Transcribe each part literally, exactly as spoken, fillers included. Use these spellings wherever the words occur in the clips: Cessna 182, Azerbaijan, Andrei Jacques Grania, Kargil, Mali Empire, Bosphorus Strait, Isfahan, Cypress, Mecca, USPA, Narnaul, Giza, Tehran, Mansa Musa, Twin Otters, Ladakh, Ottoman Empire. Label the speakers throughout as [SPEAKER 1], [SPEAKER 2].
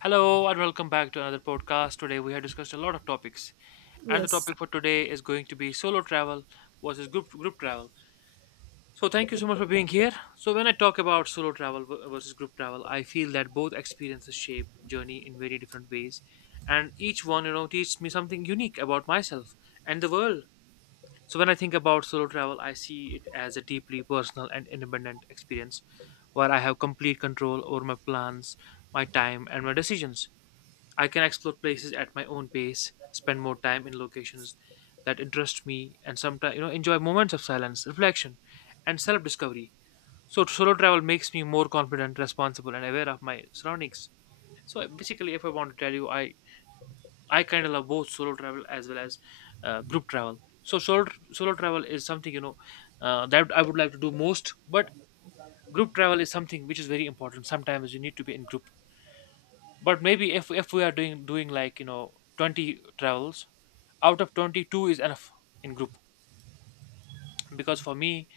[SPEAKER 1] Hello and welcome back to another podcast. Today we have discussed a lot of topics, and the
[SPEAKER 2] Yes.
[SPEAKER 1] topic for today is going to be solo travel versus group group travel. So thank you so much for being here. So when I talk about solo travel v- versus group travel, I feel that both experiences shape journey in very different ways, and each one you know teaches me something unique about myself and the world. So when I think about solo travel, I see it as a deeply personal and independent experience where I have complete control over my plans, my time, and my decisions. I can explore places at my own pace, spend more time in locations that interest me, and sometimes you know enjoy moments of silence, reflection, and self-discovery. So solo travel makes me more confident, responsible, and aware of my surroundings. So basically, if I want to tell you, I I kind of love both solo travel as well as uh, group travel. So solo solo travel is something you know uh, that I would like to do most, but group travel is something which is very important. Sometimes you need to be in group, but maybe if if we are doing doing like you know twenty travels out of twenty-two is enough in group, because for me,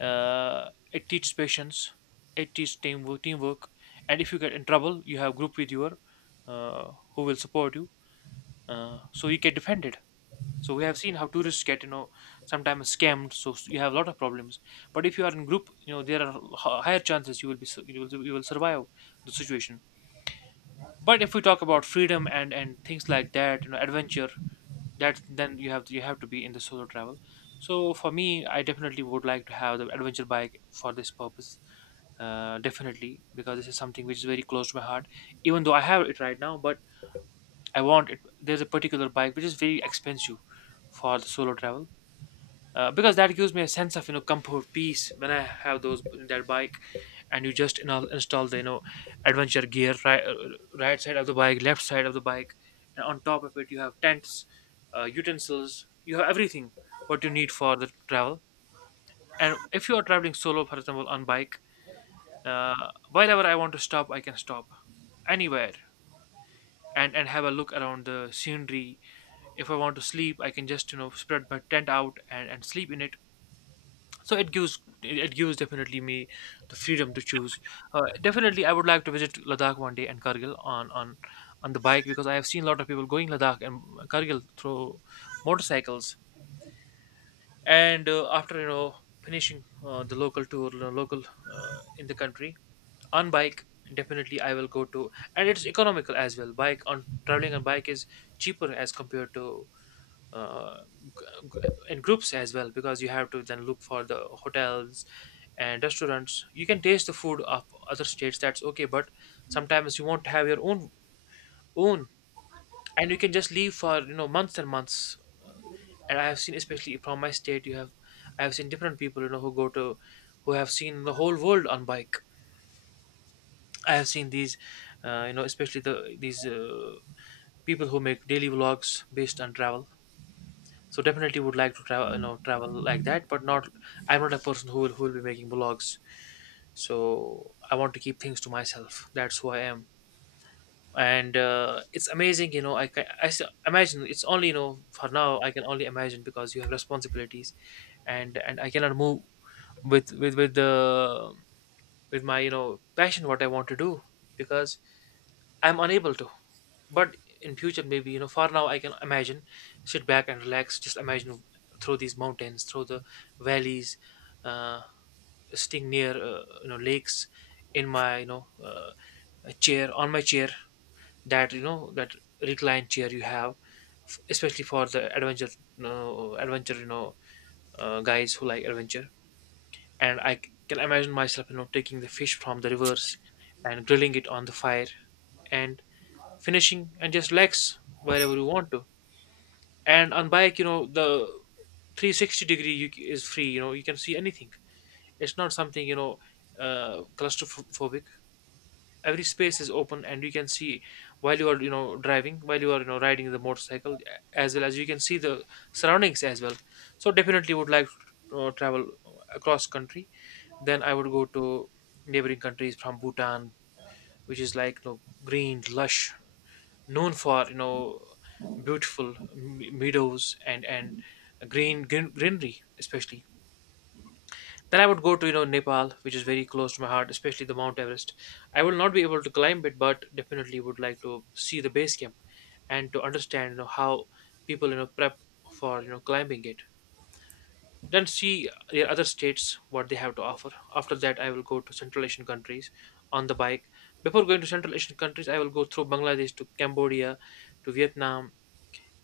[SPEAKER 1] uh, it teaches patience, it teaches teamwork teamwork and if you get in trouble you have group with your uh, who will support you, uh, so you get defended. So we have seen how tourists get you know sometimes scammed, so you have a lot of problems, but if you are in group, you know there are h- higher chances you will be su- you will, you will survive the situation. But if we talk about freedom and and things like that, you know adventure, that then you have to, you have to be in the solo travel. So for me, I definitely would like to have the adventure bike for this purpose, uh, definitely, because this is something which is very close to my heart. Even though I have it right now, but I want it, there's a particular bike which is very expensive for the solo travel, uh, because that gives me a sense of you know comfort, peace, when I have those, that bike. And you just you know, install the you know adventure gear, right, uh, right side of the bike, left side of the bike, and on top of it you have tents, uh, utensils, you have everything what you need for the travel. And if you are traveling solo, for example on bike, uh, wherever I want to stop I can stop anywhere, and and have a look around the scenery. If I want to sleep I can just you know spread my tent out and, and sleep in it. So it gives, it gives definitely me the freedom to choose. Uh, definitely I would like to visit Ladakh one day, and Kargil on on on the bike, because I have seen a lot of people going Ladakh and Kargil through motorcycles. And uh, after you know finishing uh, the local tour, you know, local, uh, in the country, on bike, definitely I will go to. And it's economical as well. Bike, on traveling on bike is cheaper as compared to uh, g- in groups as well, because you have to then look for the hotels and restaurants. You can taste the food of other states, that's okay, but sometimes you won't have your own, own. And you can just leave for you know months and months. And I have seen, especially from my state, you have, I have seen different people you know who go to, who have seen the whole world on bike. I have seen these uh, you know especially the these uh, people who make daily vlogs based on travel. So definitely would like to travel, you know travel like that, but not, I'm not a person who will, who will be making vlogs. So I want to keep things to myself, that's who I am. And uh, it's amazing, you know I ca- I s- imagine, it's only, you know for now I can only imagine because you have responsibilities, and and I cannot move with with with the with my, you know passion, what I want to do, because I'm unable to. But in future, maybe, you know for now I can imagine, sit back and relax, just imagine, through these mountains, through the valleys, uh, sitting near uh, you know lakes, in my you know uh, chair on my chair, that, you know that reclined chair you have, f- especially for the adventure, you know, adventure you know uh, guys who like adventure. And i c- can imagine myself, you know taking the fish from the rivers and grilling it on the fire and finishing, and just relax wherever you want to. And on bike, you know the three sixty degree you, c- is free, you know you can see anything. It's not something, you know uh, claustrophobic. Every space is open and you can see while you are, you know driving, while you are, you know riding the motorcycle, a- as well as you can see the surroundings as well. So definitely would like to uh, travel across country. Then I would go to neighboring countries, from Bhutan, which is like, you know green, lush, known for, you know beautiful me- meadows and and green, green greenery especially. Then I would go to, you know Nepal, which is very close to my heart, especially the Mount Everest. I will not be able to climb it but definitely would like to see the base camp and to understand you know how people you know prep for you know climbing it. Then see the other states what they have to offer. After that I will go to Central Asian countries on the bike. Before going to Central Asian countries I will go through Bangladesh to Cambodia to Vietnam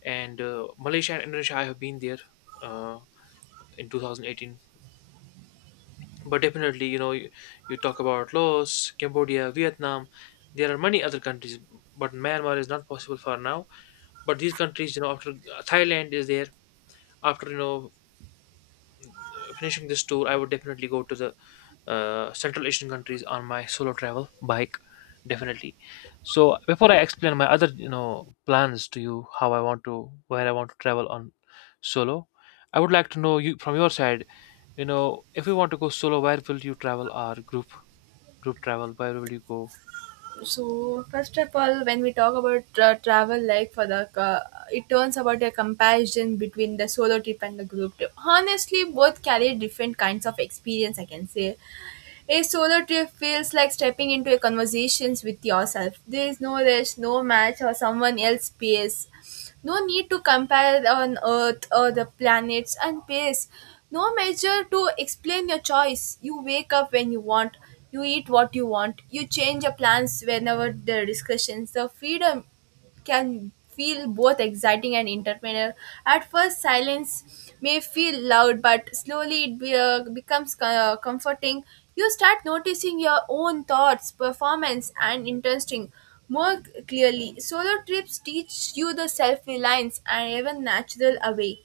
[SPEAKER 1] and uh, Malaysia and Indonesia. I have been there uh, in two thousand eighteen, but definitely, you know, you, you talk about Laos, Cambodia, Vietnam. There are many other countries, but Myanmar is not possible for now. But these countries, you know, after, Thailand is there. After you know finishing this tour, I would definitely go to the uh, Central Asian countries on my solo travel bike, definitely. So before I explain my other, you know, plans to you, how I want to, where I want to travel on solo, I would like to know you from your side. You know, if you want to go solo, where will you travel? Or group group travel? Where will you go?
[SPEAKER 2] so first of all, when we talk about tra- travel, like for the uh, it turns about a comparison between the solo trip and the group trip, honestly both carry different kinds of experience, I can say. A solo trip feels like stepping into a conversations with yourself. There is no rush, no match, or someone else's pace. No need to compare on Earth or the planets and pace. No measure to explain your choice. You wake up when you want. You eat what you want. You change your plans whenever the discussions. The freedom can feel both exciting and entertaining. At first, silence may feel loud, but slowly it be, uh, becomes co- uh, comforting. You start noticing your own thoughts, performance, and interesting more clearly. Solo trips teach you the self reliance and even natural away,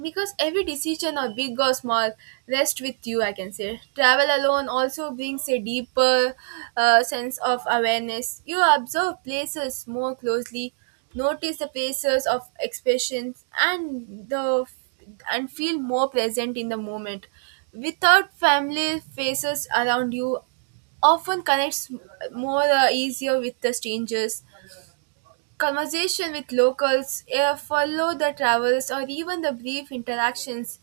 [SPEAKER 2] because every decision, or big or small, rests with you. I can say travel alone also brings a deeper uh, sense of awareness. You observe places more closely, notice the places of expressions and the and feel more present in the moment. Without family faces around you, often connects more uh, easier with the strangers. Conversation with locals, eh, follow the travels, or even the brief interactions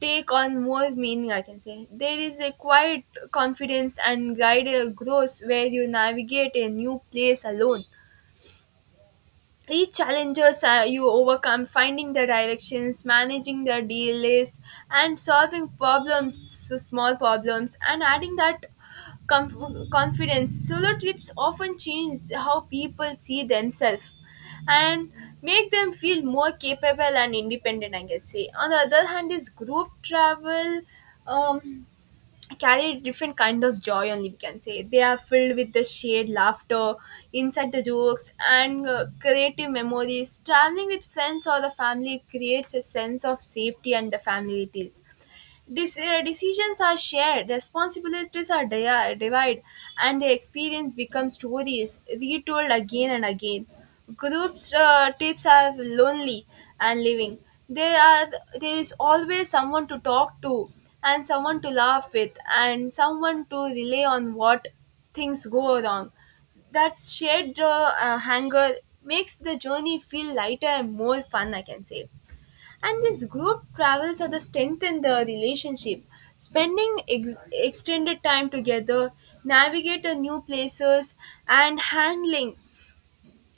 [SPEAKER 2] take on more meaning, I can say. There is a quiet confidence and guided growth where you navigate a new place alone. Each challenges uh, you overcome, finding the directions, managing the delays, and solving problems, so small problems, and adding that comf- confidence. Solo trips often change how people see themselves and make them feel more capable and independent, I can say. On the other hand is group travel. um, Carry different kind of joy only, we can say. They are filled with the shared laughter, inside the jokes, and uh, creative memories. Traveling with friends or the family creates a sense of safety and the familiarities. Dis- uh, decisions are shared, responsibilities are dia- divided, and the experience becomes stories retold again and again. Groups uh, trips are lonely and living. There are there is always someone to talk to, and someone to laugh with, and someone to relay on what things go wrong. That shared uh, uh, hunger makes the journey feel lighter and more fun, I can say. And this group travels are the strengthen the relationship. Spending ex- extended time together, navigate a new places, and handling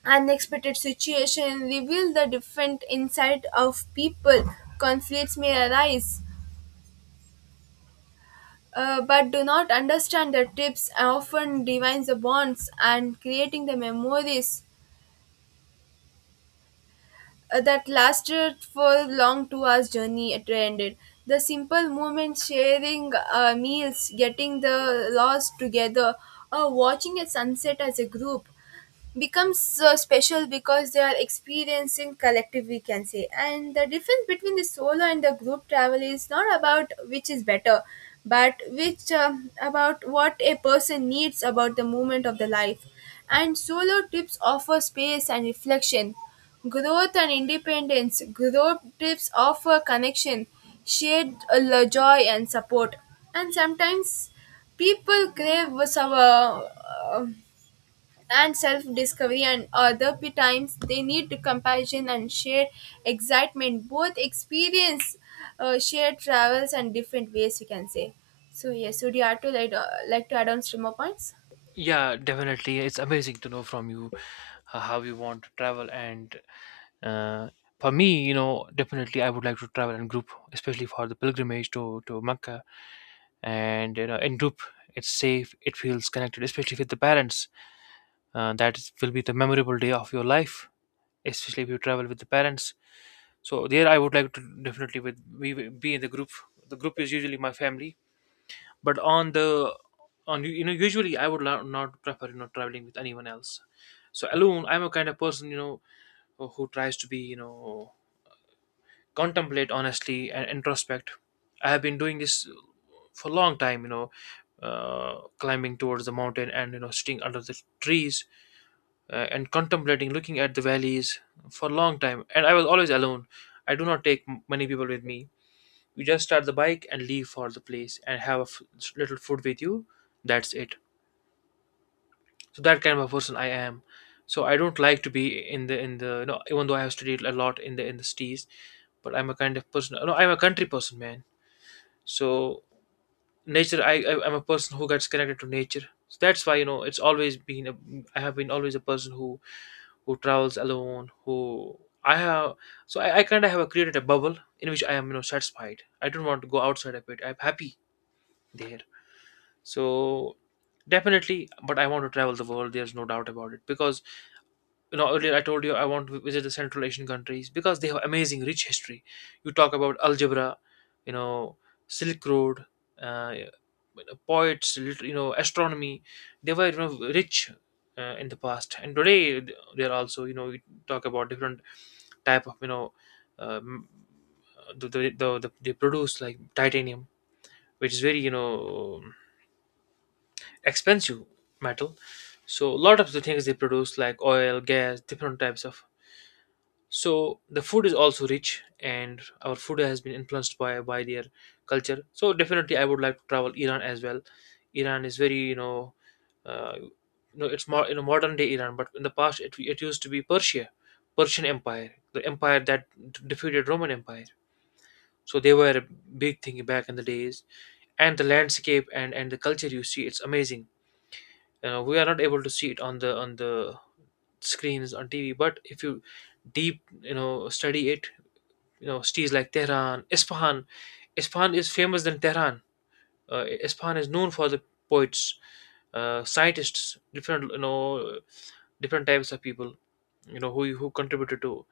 [SPEAKER 2] unexpected situation reveal the different insight of people. Conflicts may arise, uh, but do not understand the tips and often divines the bonds and creating the memories uh, that lasted for a long two hours journey it ended. The simple moments, sharing uh, meals, getting the lost together, or watching a sunset as a group becomes uh, special because they are experiencing collective, we can say. And the difference between the solo and the group travel is not about which is better, but which, um, about what a person needs about the moment of the life. And solo trips offer space and reflection, growth and independence. Group trips offer connection, shared uh, lo- joy, and support. And sometimes people crave some, uh, uh, and self-discovery, and other p- times they need to compassion and shared excitement. Both experience uh, shared travels and different ways, we can say. So yes, would you add to, like, uh, like to add on streamer points?
[SPEAKER 1] Yeah, definitely. It's amazing to know from you uh, how you want to travel. And uh, for me, you know, definitely I would like to travel in group, especially for the pilgrimage to to Mecca. And you know in group it's safe, it feels connected, especially with the parents. Uh, that is- will be the memorable day of your life, especially if you travel with the parents. So there I would like to definitely, with we will be in the group. The group is usually my family. But on the, on, you know usually I would lo- not prefer, you know traveling with anyone else. So alone, I'm a kind of person, you know who who tries to be, you know contemplate honestly and introspect. I have been doing this for a long time, you know uh, climbing towards the mountain and you know sitting under the trees, uh, and contemplating, looking at the valleys for a long time. And I was always alone. I do not take m- many people with me. You just start the bike and leave for the place and have a f- little food with you, that's it. So that kind of a person I am. So I don't like to be in the, in the, you know even though I have studied a lot in the, in the cities, but I'm a kind of person, no, I'm a country person, man. So nature, I, I I'm a person who gets connected to nature. So that's why, you know it's always been a, I have been always a person who who travels alone, who I have. So i, I kind of have created a bubble in which I am, you know satisfied. I don't want to go outside of it. I'm happy there. So definitely, but I want to travel the world, there's no doubt about it, because you know earlier I told you I want to visit the Central Asian countries because they have amazing rich history. You talk about algebra, you know Silk Road, uh, you know, poets, lit- you know astronomy, they were, you know, rich uh, in the past, and today they are also, you know we talk about different type of, you know, um, the, the, the, the they produce like titanium which is very you know expensive metal. So a lot of the things they produce like oil, gas, different types of. So the food is also rich, and our food has been influenced by by their culture. So definitely I would like to travel Iran as well. Iran is very you know uh, you know it's more you know modern day Iran, but in the past it, it used to be Persia, Persian Empire, the empire that defeated Roman Empire. So they were a big thing back in the days, and the landscape and and the culture you see, it's amazing. You know, we are not able to see it on the on the screens on TV, but if you deep, you know study it, you know, cities like Tehran, Isfahan. Isfahan is famous than Tehran. Uh, Isfahan is known for the poets, uh, scientists, different you know different types of people, you know who who contributed to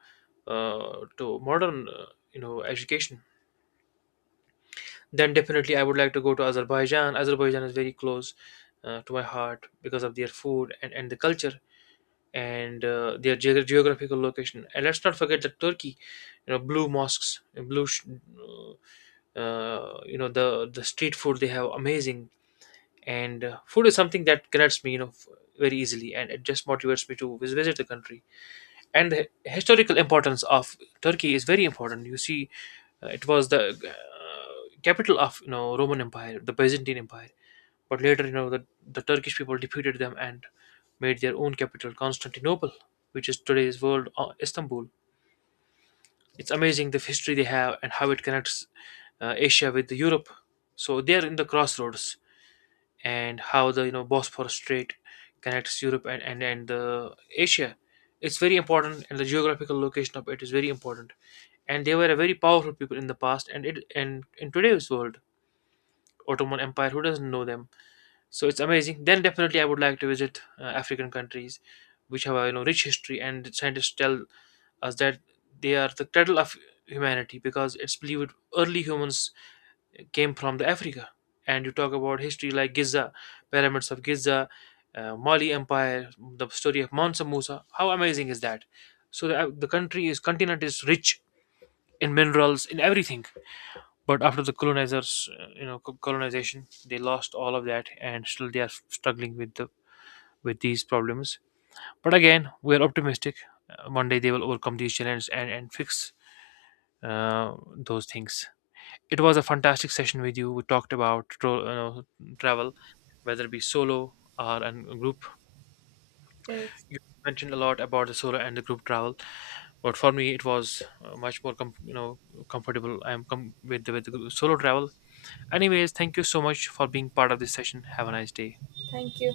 [SPEAKER 1] uh, to modern uh, you know education. Then definitely I would like to go to Azerbaijan. Azerbaijan is very close uh, to my heart because of their food, and, and the culture, and uh, their geog- geographical location. And let's not forget that Turkey, you know, blue mosques, blue sh- uh, uh, you know the the street food, they have amazing. And uh, food is something that connects me, you know f- very easily, and it just motivates me to vis- visit the country. And the historical importance of Turkey is very important, you see. Uh, it was the uh, capital of, you know, Roman Empire, the Byzantine Empire, but later, you know, the, the Turkish people defeated them and made their own capital Constantinople, which is today's world, uh, Istanbul. It's amazing the history they have and how it connects uh, Asia with Europe. So they are in the crossroads, and how the, you know, Bosphorus Strait connects Europe and and, and the Asia. It's very important, and the geographical location of it is very important. And they were a very powerful people in the past, and it and in today's world, Ottoman Empire. Who doesn't know them? So it's amazing. Then definitely, I would like to visit uh, African countries, which have a, you know, rich history, and scientists tell as that they are the cradle of humanity because it's believed early humans came from the Africa. And you talk about history like Giza, pyramids of Giza, uh, Mali Empire, the story of Mansa Musa. How amazing is that? So the, uh, the country is continent is rich in minerals, in everything. But after the colonizers, uh, you know, co- colonization, they lost all of that, and still they are struggling with the with these problems. But again, we are optimistic. Uh, one day they will overcome these challenges and and fix uh, those things. It was a fantastic session with you. We talked about tro- uh, travel, whether it be solo or a group.
[SPEAKER 2] Yes.
[SPEAKER 1] You mentioned a lot about the solo and the group travel, but for me, it was uh, much more com- you know comfortable. I'm com- with the, with the gr- solo travel. Anyways, thank you so much for being part of this session. Have a nice day.
[SPEAKER 2] Thank you.